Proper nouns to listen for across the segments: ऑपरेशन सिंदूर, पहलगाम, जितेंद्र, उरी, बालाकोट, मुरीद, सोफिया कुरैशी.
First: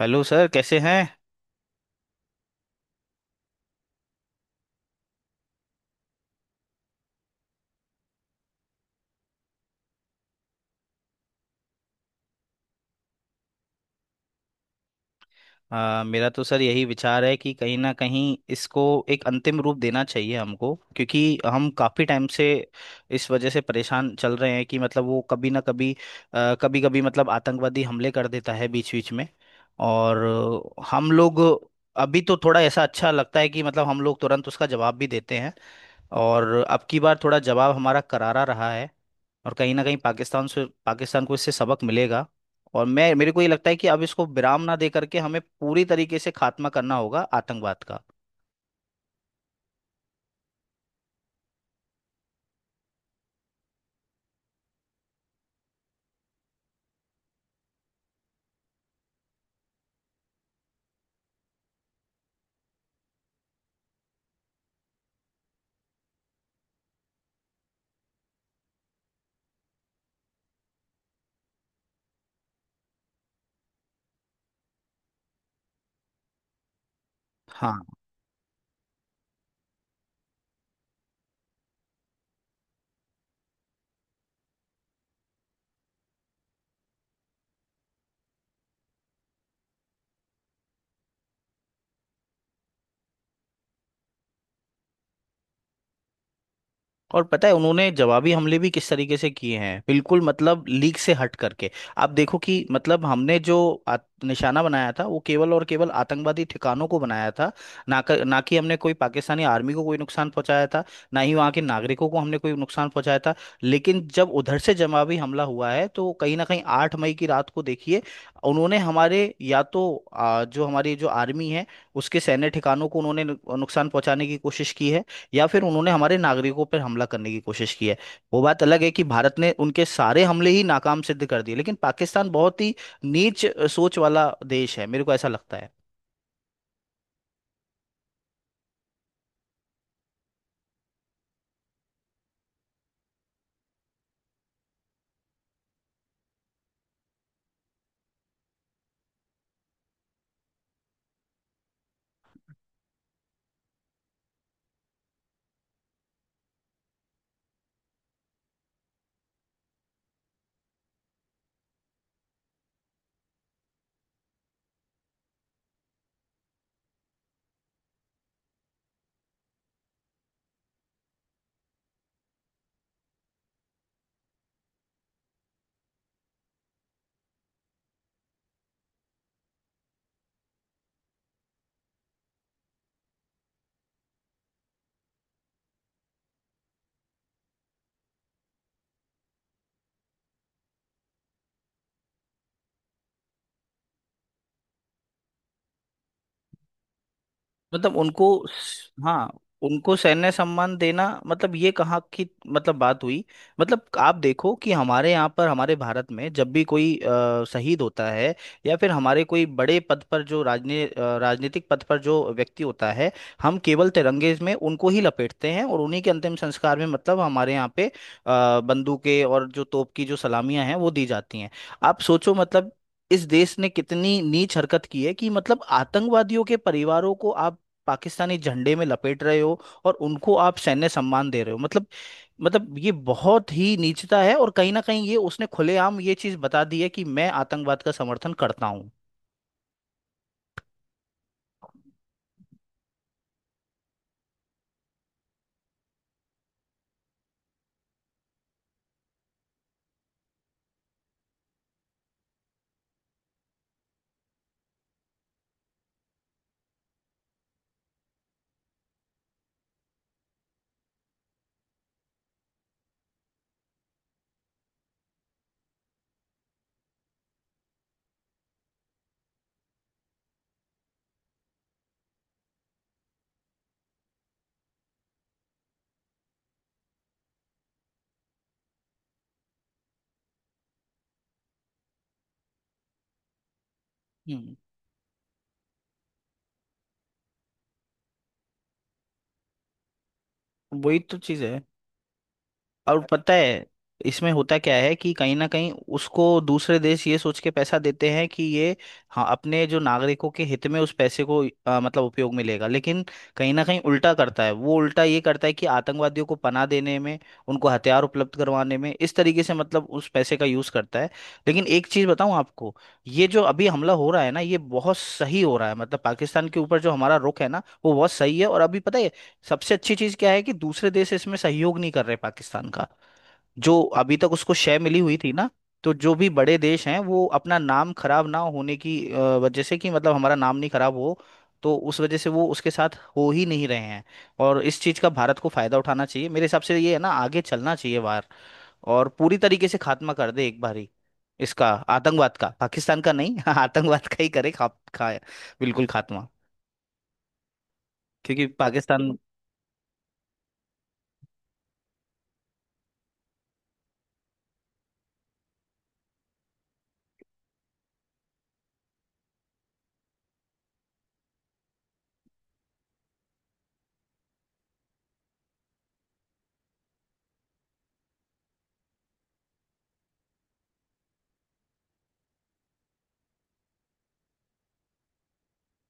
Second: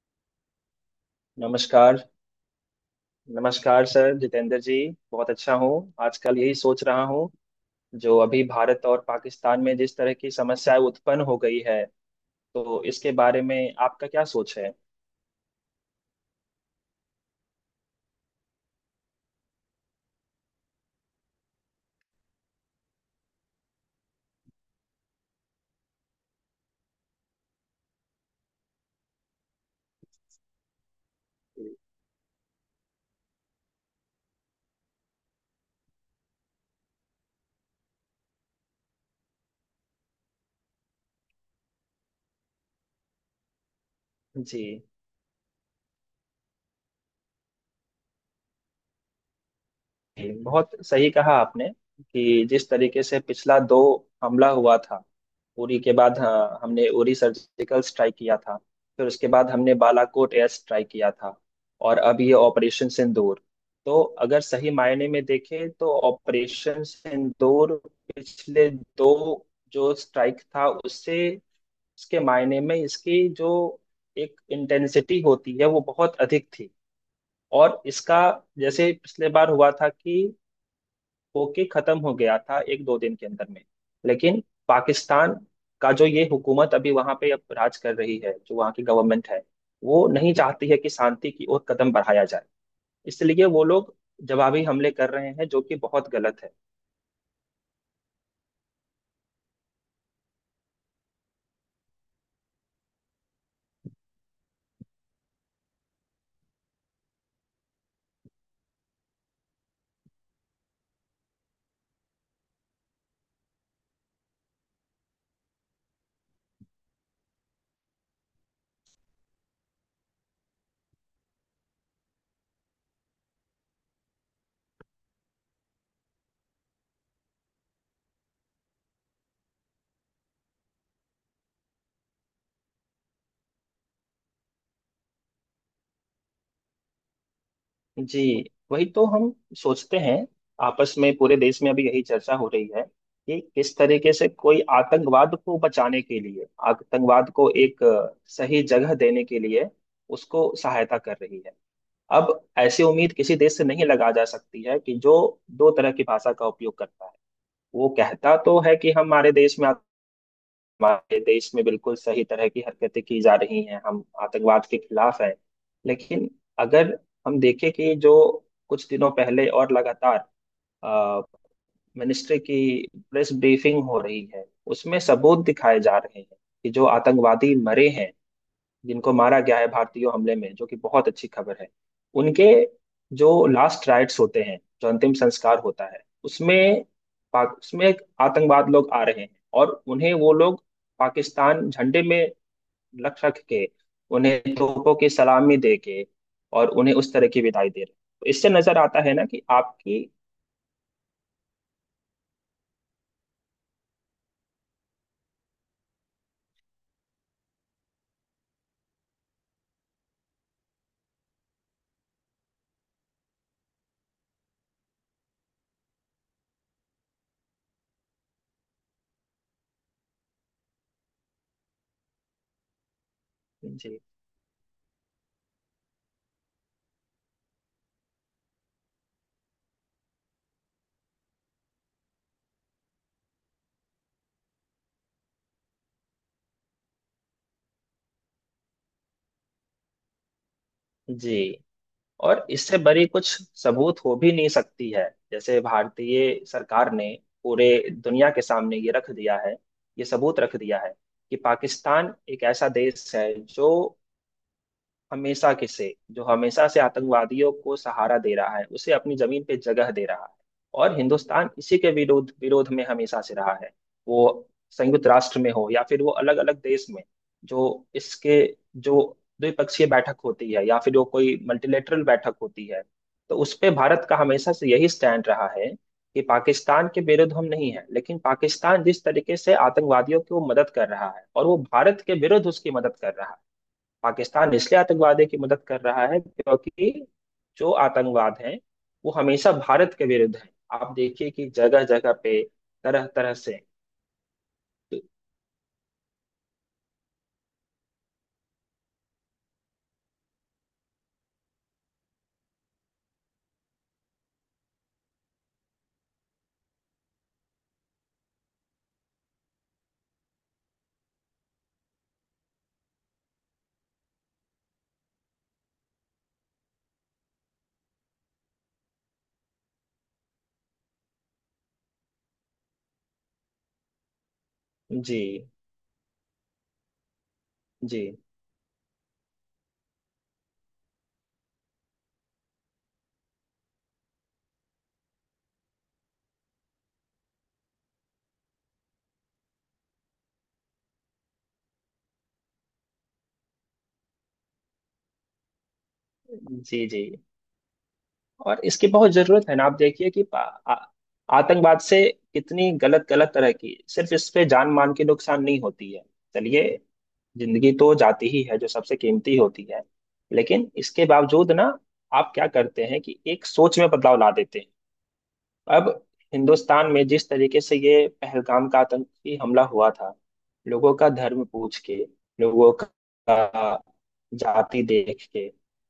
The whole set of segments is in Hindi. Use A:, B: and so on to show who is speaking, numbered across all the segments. A: हेलो सर, कैसे हैं?
B: नमस्कार। नमस्कार सर जितेंद्र जी। बहुत अच्छा हूँ। आजकल यही सोच रहा हूँ जो अभी भारत और पाकिस्तान में जिस तरह की समस्याएं उत्पन्न हो गई है, तो इसके बारे में आपका क्या सोच है।
A: मेरा तो सर यही विचार है कि कहीं ना कहीं इसको एक अंतिम रूप देना चाहिए हमको, क्योंकि हम काफ़ी टाइम से इस वजह से परेशान चल रहे हैं कि मतलब वो कभी ना कभी कभी कभी मतलब आतंकवादी हमले कर देता है बीच बीच में। और हम लोग अभी तो थोड़ा ऐसा अच्छा लगता है कि मतलब हम लोग तुरंत उसका जवाब भी देते हैं, और अब की बार थोड़ा जवाब हमारा करारा रहा है और कहीं ना कहीं पाकिस्तान से पाकिस्तान को इससे सबक मिलेगा। और मैं मेरे को ये लगता है कि अब इसको
B: जी।
A: विराम ना दे करके हमें पूरी तरीके से खात्मा करना होगा आतंकवाद का।
B: जी, बहुत सही कहा आपने कि जिस तरीके से पिछला दो हमला हुआ था, उरी के बाद। हाँ, हमने उरी सर्जिकल स्ट्राइक किया था, फिर उसके बाद हमने बालाकोट एयर स्ट्राइक किया था, और अब ये ऑपरेशन सिंदूर। तो अगर सही मायने में देखें तो ऑपरेशन सिंदूर पिछले दो जो स्ट्राइक था, उससे उसके मायने में इसकी जो एक इंटेंसिटी होती है वो बहुत अधिक थी। और
A: हाँ।
B: इसका जैसे पिछले बार हुआ था कि होके खत्म हो गया था एक दो दिन के अंदर में। लेकिन पाकिस्तान का जो ये हुकूमत अभी वहां पे अब राज कर रही है, जो वहां की गवर्नमेंट है, वो नहीं चाहती है कि शांति की ओर कदम बढ़ाया जाए। इसलिए वो लोग जवाबी हमले कर रहे हैं, जो कि बहुत गलत है।
A: और पता है उन्होंने जवाबी हमले भी किस तरीके से किए हैं, बिल्कुल मतलब लीक से हट करके। आप देखो कि मतलब हमने जो निशाना बनाया था वो केवल और केवल आतंकवादी ठिकानों को बनाया था, ना कि हमने कोई पाकिस्तानी आर्मी को कोई नुकसान पहुंचाया था, ना ही वहाँ के नागरिकों को हमने कोई नुकसान पहुंचाया था। लेकिन जब उधर से जवाबी हमला हुआ है तो कहीं ना कहीं 8 मई की रात को देखिए, उन्होंने हमारे या तो जो हमारी जो आर्मी है उसके सैन्य ठिकानों को उन्होंने नुकसान पहुंचाने की कोशिश की है, या फिर उन्होंने हमारे नागरिकों पर हमला करने की कोशिश की है। वो बात अलग है कि भारत ने उनके सारे हमले ही नाकाम सिद्ध कर दिए, लेकिन पाकिस्तान बहुत ही नीच सोच वाला देश है, मेरे को ऐसा लगता है।
B: जी। वही तो हम सोचते हैं। आपस में पूरे देश में अभी यही चर्चा हो रही है कि किस तरीके से कोई आतंकवाद को बचाने के लिए, आतंकवाद को एक सही जगह देने के लिए उसको सहायता कर रही है। अब ऐसी उम्मीद किसी देश से नहीं लगा जा सकती है कि जो दो तरह की भाषा का उपयोग करता है। वो कहता तो है कि हमारे देश में, हमारे देश में बिल्कुल सही तरह की हरकतें की जा रही हैं, हम आतंकवाद के खिलाफ हैं। लेकिन अगर हम देखें कि जो कुछ दिनों पहले और लगातार मिनिस्ट्री की प्रेस ब्रीफिंग हो रही है, उसमें सबूत दिखाए जा रहे हैं कि जो आतंकवादी मरे हैं, जिनको मारा गया है भारतीय हमले में, जो कि बहुत अच्छी खबर है, उनके जो लास्ट राइट्स होते हैं, जो अंतिम संस्कार होता है, उसमें पाक उसमें एक आतंकवाद लोग आ रहे हैं। और उन्हें वो लोग पाकिस्तान झंडे में लख रख के, उन्हें तोपों की सलामी दे के, और उन्हें उस तरह की विदाई दे रहे हैं।
A: मतलब
B: तो
A: उनको
B: इससे नजर आता है ना
A: हाँ।
B: कि
A: उनको
B: आपकी।
A: सैन्य सम्मान देना, मतलब ये कहाँ की मतलब बात हुई। मतलब आप देखो कि हमारे यहाँ पर हमारे भारत में जब भी कोई शहीद होता है, या फिर हमारे कोई बड़े पद पर जो राजनीतिक पद पर जो व्यक्ति होता है, हम केवल तिरंगे में उनको ही लपेटते हैं, और उन्हीं के अंतिम संस्कार में मतलब हमारे यहाँ पे बंदूकें और जो तोप की जो सलामियां हैं वो दी जाती हैं। आप सोचो, मतलब इस देश ने
B: जी।
A: कितनी नीच हरकत की है कि मतलब आतंकवादियों के परिवारों को आप पाकिस्तानी झंडे में लपेट रहे हो, और उनको आप सैन्य सम्मान दे रहे हो। मतलब ये बहुत ही नीचता है, और कहीं ना कहीं ये उसने खुलेआम ये चीज बता दी है कि मैं आतंकवाद का समर्थन करता हूँ।
B: जी। और इससे बड़ी कुछ सबूत हो भी नहीं सकती है। जैसे भारतीय सरकार ने पूरे दुनिया के सामने ये रख दिया है, ये सबूत रख दिया है कि पाकिस्तान एक ऐसा देश है जो हमेशा के से जो हमेशा से आतंकवादियों को सहारा दे रहा है, उसे अपनी जमीन पे जगह दे रहा है। और हिंदुस्तान इसी के विरोध विरोध में हमेशा से रहा है। वो संयुक्त राष्ट्र में हो या फिर वो अलग अलग देश में, जो इसके जो द्विपक्षीय बैठक होती है या फिर वो कोई मल्टीलेटरल बैठक होती है, तो उस पे भारत का हमेशा से यही स्टैंड रहा है कि पाकिस्तान के विरुद्ध हम नहीं है, लेकिन पाकिस्तान जिस तरीके से आतंकवादियों की वो मदद कर रहा है, और वो भारत के विरुद्ध उसकी मदद कर रहा है।
A: हम्म।
B: पाकिस्तान इसलिए आतंकवादियों की मदद कर रहा है क्योंकि जो आतंकवाद है वो हमेशा भारत के विरुद्ध है। आप
A: वही तो
B: देखिए
A: चीज
B: कि
A: है।
B: जगह जगह पे
A: और
B: तरह
A: पता
B: तरह से।
A: है इसमें होता क्या है
B: जी
A: कि कहीं ना कहीं उसको दूसरे देश ये सोच के पैसा देते हैं कि ये, हाँ, अपने जो नागरिकों के हित में उस पैसे को मतलब उपयोग में लेगा। लेकिन कहीं ना कहीं उल्टा करता है, वो उल्टा ये करता है कि आतंकवादियों को पनाह देने में, उनको हथियार उपलब्ध करवाने में, इस तरीके से मतलब उस पैसे का यूज करता है। लेकिन एक चीज बताऊं आपको, ये जो अभी हमला हो रहा है ना ये बहुत सही हो रहा है, मतलब पाकिस्तान के ऊपर जो हमारा रुख है ना वो बहुत सही है। और अभी पता है सबसे अच्छी चीज क्या है कि दूसरे देश इसमें सहयोग नहीं कर रहे पाकिस्तान का। जो अभी तक उसको शय मिली हुई थी ना, तो जो भी बड़े देश हैं वो अपना नाम
B: जी।
A: खराब ना होने की वजह से कि मतलब हमारा नाम नहीं खराब हो, तो उस वजह से वो उसके साथ हो ही नहीं रहे हैं। और इस चीज का भारत को फायदा उठाना चाहिए, मेरे हिसाब से ये है ना आगे चलना चाहिए बाहर, और पूरी तरीके से खात्मा कर दे एक बार ही इसका, आतंकवाद का, पाकिस्तान का नहीं आतंकवाद का ही करे, खा, खा बिल्कुल खात्मा।
B: जी जी।
A: क्योंकि
B: और इसकी बहुत
A: पाकिस्तान।
B: जरूरत है ना। आप देखिए कि आ- आतंकवाद से कितनी गलत गलत तरह की, सिर्फ इस पे जान मान की नुकसान नहीं होती है, चलिए जिंदगी तो जाती ही है जो सबसे कीमती होती है, लेकिन इसके बावजूद ना आप क्या करते हैं कि एक सोच में बदलाव ला देते हैं। अब हिंदुस्तान में जिस तरीके से ये पहलगाम का आतंकी हमला हुआ था, लोगों का धर्म पूछ के, लोगों का जाति देख के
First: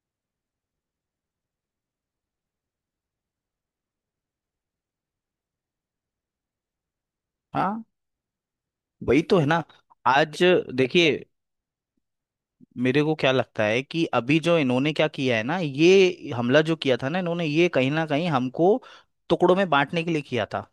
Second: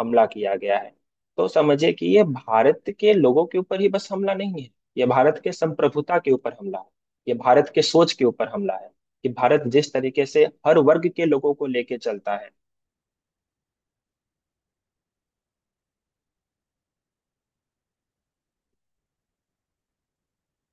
B: हमला किया गया है, तो समझिए कि ये भारत के लोगों के ऊपर ही बस हमला नहीं है। ये भारत के संप्रभुता के ऊपर हमला है। ये भारत
A: हाँ,
B: के सोच के ऊपर हमला है।
A: वही
B: कि
A: तो है ना।
B: भारत जिस तरीके
A: आज
B: से हर वर्ग
A: देखिए,
B: के लोगों को लेके चलता है।
A: मेरे को क्या लगता है कि अभी जो इन्होंने क्या किया है ना, ये हमला जो किया था ना इन्होंने, ये कहीं ना कहीं हमको टुकड़ों में बांटने के लिए किया था।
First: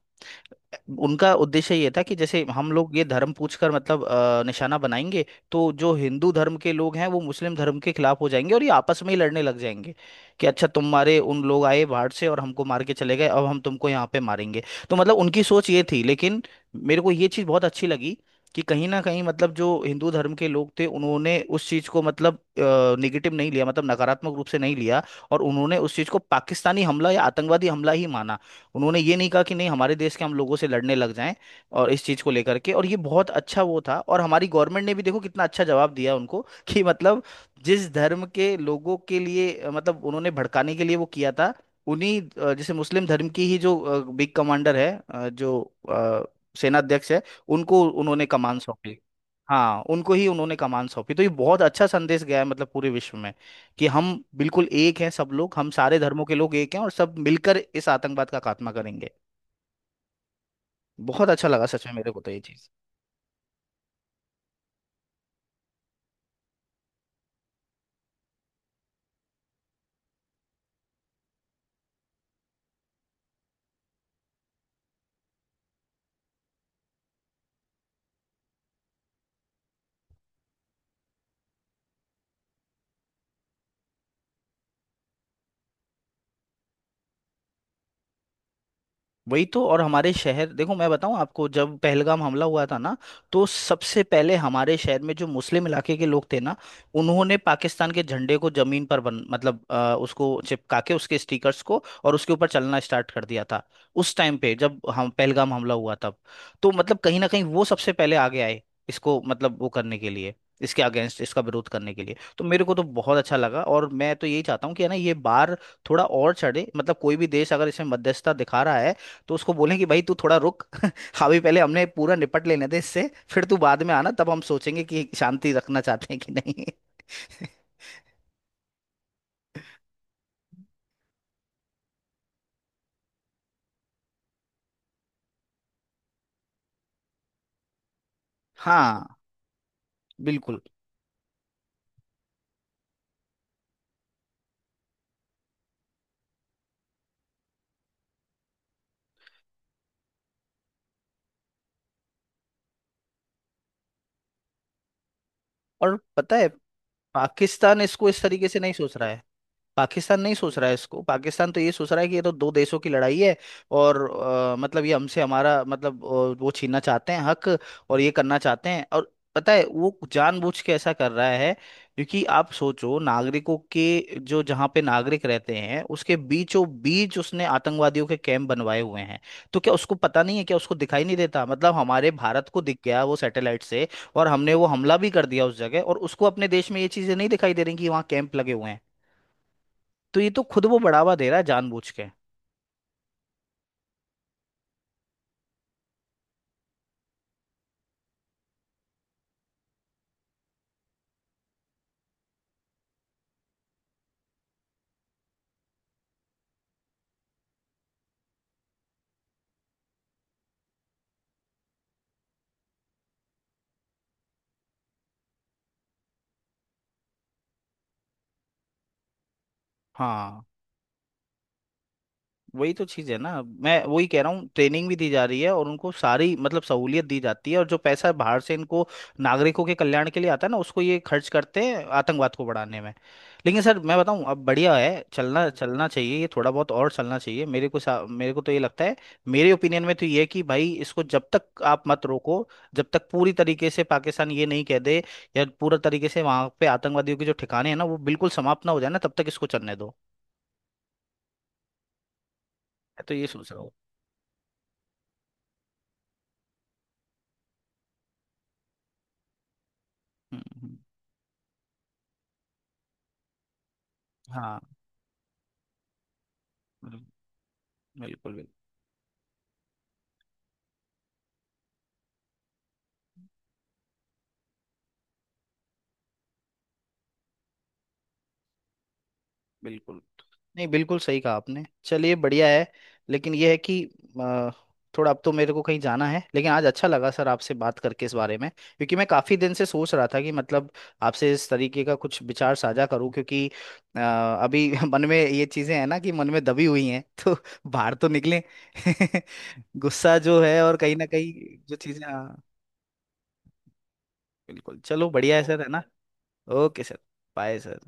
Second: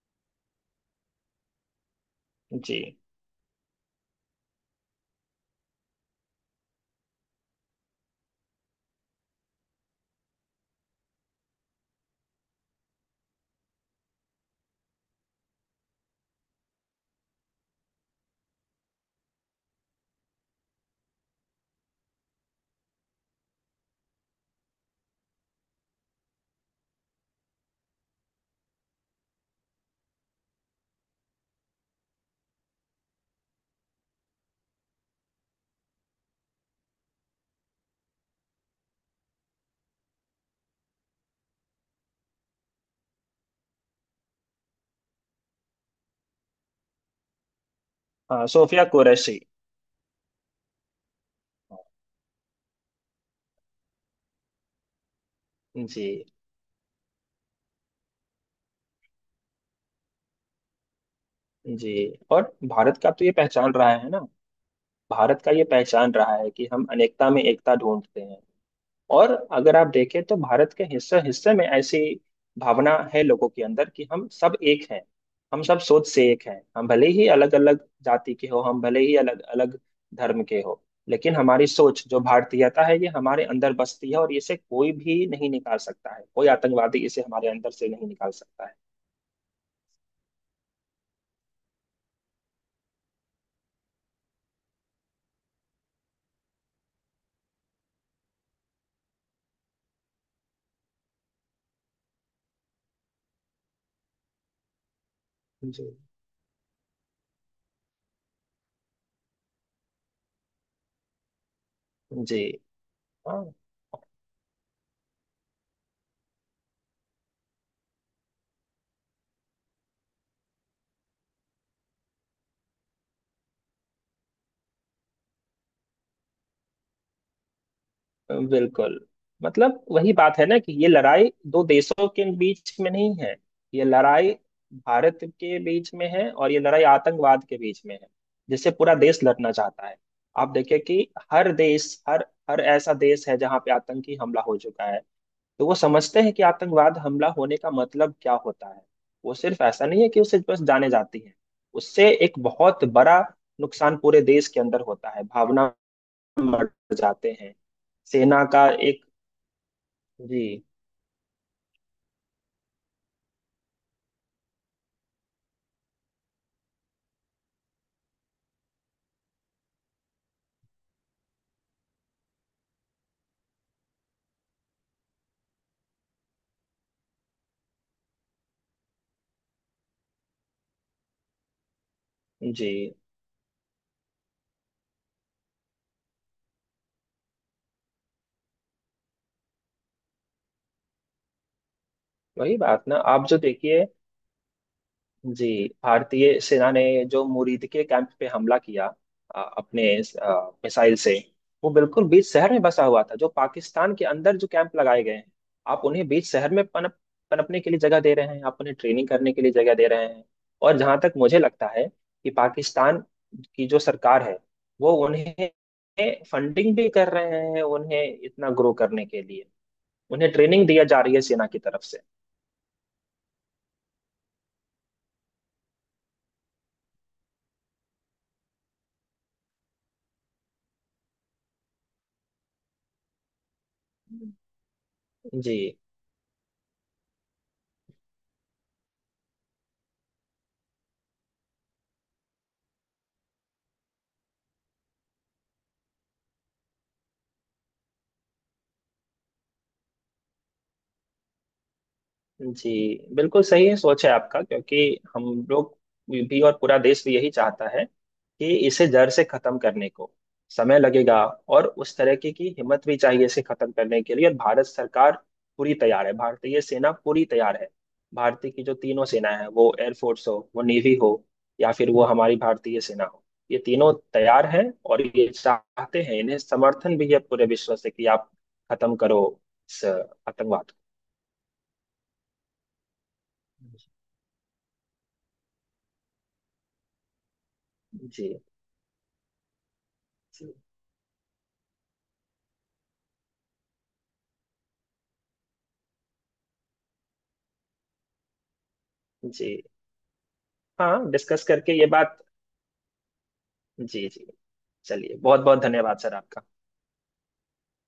A: उनका उद्देश्य ये था कि जैसे हम लोग
B: जी।
A: ये धर्म पूछकर मतलब निशाना बनाएंगे, तो जो हिंदू धर्म के लोग हैं वो मुस्लिम धर्म के खिलाफ हो जाएंगे और ये आपस में ही लड़ने लग जाएंगे कि अच्छा तुम्हारे उन लोग आए बाहर से और हमको मार के चले गए अब हम तुमको यहाँ पे मारेंगे। तो मतलब उनकी सोच ये थी, लेकिन मेरे को ये चीज़ बहुत अच्छी लगी कि कहीं ना कहीं मतलब जो हिंदू धर्म के लोग थे उन्होंने उस चीज़ को मतलब निगेटिव नहीं लिया, मतलब नकारात्मक रूप से नहीं लिया, और उन्होंने उस चीज़ को पाकिस्तानी हमला या आतंकवादी हमला ही माना। उन्होंने ये नहीं कहा कि नहीं हमारे देश के हम लोगों से लड़ने लग जाएं, और इस चीज़ को लेकर के, और ये बहुत अच्छा वो था। और हमारी गवर्नमेंट ने भी देखो कितना अच्छा जवाब दिया उनको कि मतलब जिस धर्म के लोगों के लिए मतलब उन्होंने भड़काने के लिए वो किया था, उन्हीं जैसे मुस्लिम धर्म की ही जो बिग कमांडर है, जो अ, सेनाध्यक्ष है, उनको उन्होंने
B: हाँ,
A: कमान
B: सोफिया
A: सौंपी।
B: कुरैशी।
A: हाँ, उनको ही उन्होंने कमान सौंपी, तो ये बहुत अच्छा संदेश गया है मतलब पूरे विश्व में कि हम बिल्कुल एक हैं सब लोग, हम सारे
B: जी।
A: धर्मों के लोग एक हैं और सब मिलकर इस आतंकवाद का खात्मा करेंगे। बहुत अच्छा लगा सच में
B: जी।
A: मेरे को तो ये
B: और
A: चीज।
B: भारत का तो ये पहचान रहा है ना। भारत का ये पहचान रहा है कि हम अनेकता में एकता ढूंढते हैं। और अगर आप देखें तो भारत के हिस्से हिस्से में ऐसी भावना है लोगों के अंदर कि हम सब एक हैं, हम सब सोच से एक हैं। हम भले ही अलग अलग जाति के हो, हम भले ही अलग अलग धर्म के हो, लेकिन हमारी सोच जो भारतीयता है ये हमारे अंदर बसती है, और इसे कोई भी नहीं निकाल सकता है, कोई आतंकवादी इसे हमारे अंदर से नहीं निकाल सकता है।
A: वही तो। और हमारे शहर देखो, मैं बताऊं आपको, जब पहलगाम हमला हुआ था ना तो सबसे पहले हमारे शहर में जो मुस्लिम इलाके के लोग थे ना उन्होंने पाकिस्तान के झंडे को जमीन पर उसको चिपका के, उसके स्टिकर्स को और उसके ऊपर चलना स्टार्ट कर दिया था उस टाइम पे, जब हम पहलगाम हमला
B: जी।
A: हुआ तब। तो मतलब कहीं ना कहीं वो सबसे पहले आगे आए इसको मतलब वो करने के लिए, इसके अगेंस्ट, इसका विरोध करने के लिए,
B: जी।
A: तो मेरे को तो बहुत अच्छा
B: हाँ।
A: लगा। और मैं तो यही चाहता हूँ कि है ना ये बार थोड़ा और चढ़े, मतलब कोई भी देश अगर इसमें मध्यस्थता दिखा रहा है तो उसको बोलें कि भाई तू थोड़ा रुक अभी, पहले हमने पूरा निपट लेने दे इससे, फिर तू बाद में आना तब हम सोचेंगे कि शांति रखना चाहते हैं कि नहीं।
B: बिल्कुल। मतलब वही बात है ना कि ये लड़ाई दो देशों के बीच में नहीं है। ये लड़ाई भारत के बीच में है, और ये लड़ाई आतंकवाद के बीच में है, जिससे पूरा
A: हाँ,
B: देश लड़ना चाहता है। आप
A: बिल्कुल।
B: देखिए कि हर देश, हर हर ऐसा देश है जहाँ पे आतंकी हमला हो चुका है, तो वो समझते हैं कि आतंकवाद हमला होने का मतलब क्या होता है। वो सिर्फ ऐसा नहीं है कि उसे बस जाने जाती है। उससे एक बहुत बड़ा नुकसान पूरे देश के अंदर होता है। भावना
A: और पता है
B: मर जाते हैं।
A: पाकिस्तान इसको इस
B: सेना
A: तरीके से
B: का
A: नहीं सोच
B: एक।
A: रहा है, पाकिस्तान नहीं सोच
B: जी।
A: रहा है इसको। पाकिस्तान तो ये सोच रहा है कि ये तो दो देशों की लड़ाई है, और मतलब ये हमसे हमारा मतलब वो छीनना चाहते हैं हक और ये करना चाहते हैं, और पता है वो जानबूझ के ऐसा कर रहा है। क्योंकि आप सोचो नागरिकों के जो जहाँ पे नागरिक रहते हैं उसके बीचों बीच उसने आतंकवादियों के कैंप बनवाए हुए हैं, तो क्या उसको पता नहीं है, क्या उसको दिखाई नहीं देता? मतलब हमारे भारत को
B: जी।
A: दिख गया वो सैटेलाइट से, और हमने वो हमला भी कर दिया उस जगह, और उसको अपने देश में ये चीजें नहीं दिखाई दे रही कि वहाँ कैंप लगे हुए हैं? तो ये तो खुद वो बढ़ावा दे रहा है जानबूझ के।
B: वही बात ना आप जो देखिए। जी। भारतीय सेना ने जो मुरीद के कैंप पे हमला किया अपने मिसाइल से, वो बिल्कुल बीच शहर में बसा हुआ था। जो पाकिस्तान के अंदर जो कैंप लगाए गए हैं, आप उन्हें बीच शहर में पनपने के लिए जगह दे रहे हैं, आप उन्हें ट्रेनिंग करने के लिए जगह दे रहे हैं। और जहां तक मुझे लगता है कि पाकिस्तान की जो सरकार है, वो उन्हें फंडिंग भी कर रहे हैं उन्हें इतना ग्रो करने के लिए। उन्हें
A: हाँ,
B: ट्रेनिंग दिया जा रही है सेना की तरफ से।
A: वही तो चीज है ना, मैं वही कह रहा हूँ। ट्रेनिंग भी दी जा रही है और उनको सारी मतलब सहूलियत दी जाती है, और जो पैसा बाहर से इनको नागरिकों के कल्याण के लिए आता है ना उसको ये खर्च करते हैं आतंकवाद को बढ़ाने में। लेकिन सर मैं बताऊं अब बढ़िया है, चलना
B: जी।
A: चलना चाहिए, ये थोड़ा बहुत और चलना चाहिए। मेरे को तो ये लगता है, मेरे ओपिनियन में तो ये है कि भाई इसको जब तक आप मत रोको, जब तक पूरी तरीके से पाकिस्तान ये नहीं कह दे, या पूरा तरीके से वहां पे आतंकवादियों के जो ठिकाने हैं ना वो बिल्कुल समाप्त ना हो जाए ना तब तक इसको चलने दो।
B: जी।
A: मैं तो ये
B: बिल्कुल
A: सोच रहा
B: सही
A: हूँ।
B: है, सोच है आपका। क्योंकि हम लोग भी और पूरा देश भी यही चाहता है कि इसे जड़ से खत्म करने को
A: हम्म, हम्म,
B: समय लगेगा, और उस तरह की हिम्मत भी चाहिए इसे खत्म करने के लिए। और
A: हाँ,
B: भारत सरकार पूरी तैयार है, भारतीय सेना
A: बिल्कुल।
B: पूरी तैयार है।
A: बिल्कुल।
B: भारतीय की जो तीनों सेना है, वो एयरफोर्स हो, वो नेवी हो, या फिर वो हमारी भारतीय सेना हो, ये तीनों तैयार हैं। और ये चाहते हैं, इन्हें समर्थन भी है पूरे विश्व से कि आप खत्म करो इस
A: बिल्कुल। नहीं,
B: आतंकवाद
A: बिल्कुल सही कहा आपने, चलिए बढ़िया है। लेकिन यह है कि अ, थोड़ा अब तो मेरे को कहीं जाना है, लेकिन आज अच्छा लगा सर आपसे बात करके
B: को।
A: इस
B: जी।
A: बारे में, क्योंकि मैं काफ़ी दिन से सोच रहा था कि
B: जी।
A: मतलब आपसे इस तरीके का कुछ विचार साझा करूं, क्योंकि अ, अभी मन में ये चीज़ें हैं ना कि मन में दबी हुई हैं तो बाहर तो निकलें, गुस्सा जो है और कहीं ना
B: हाँ, डिस्कस
A: कहीं जो
B: करके ये
A: चीज़ें।
B: बात।
A: हाँ,
B: जी। जी।
A: बिल्कुल। चलो
B: चलिए,
A: बढ़िया
B: बहुत
A: है सर,
B: बहुत
A: है ना।
B: धन्यवाद सर आपका।
A: Okay sir. Bye sir.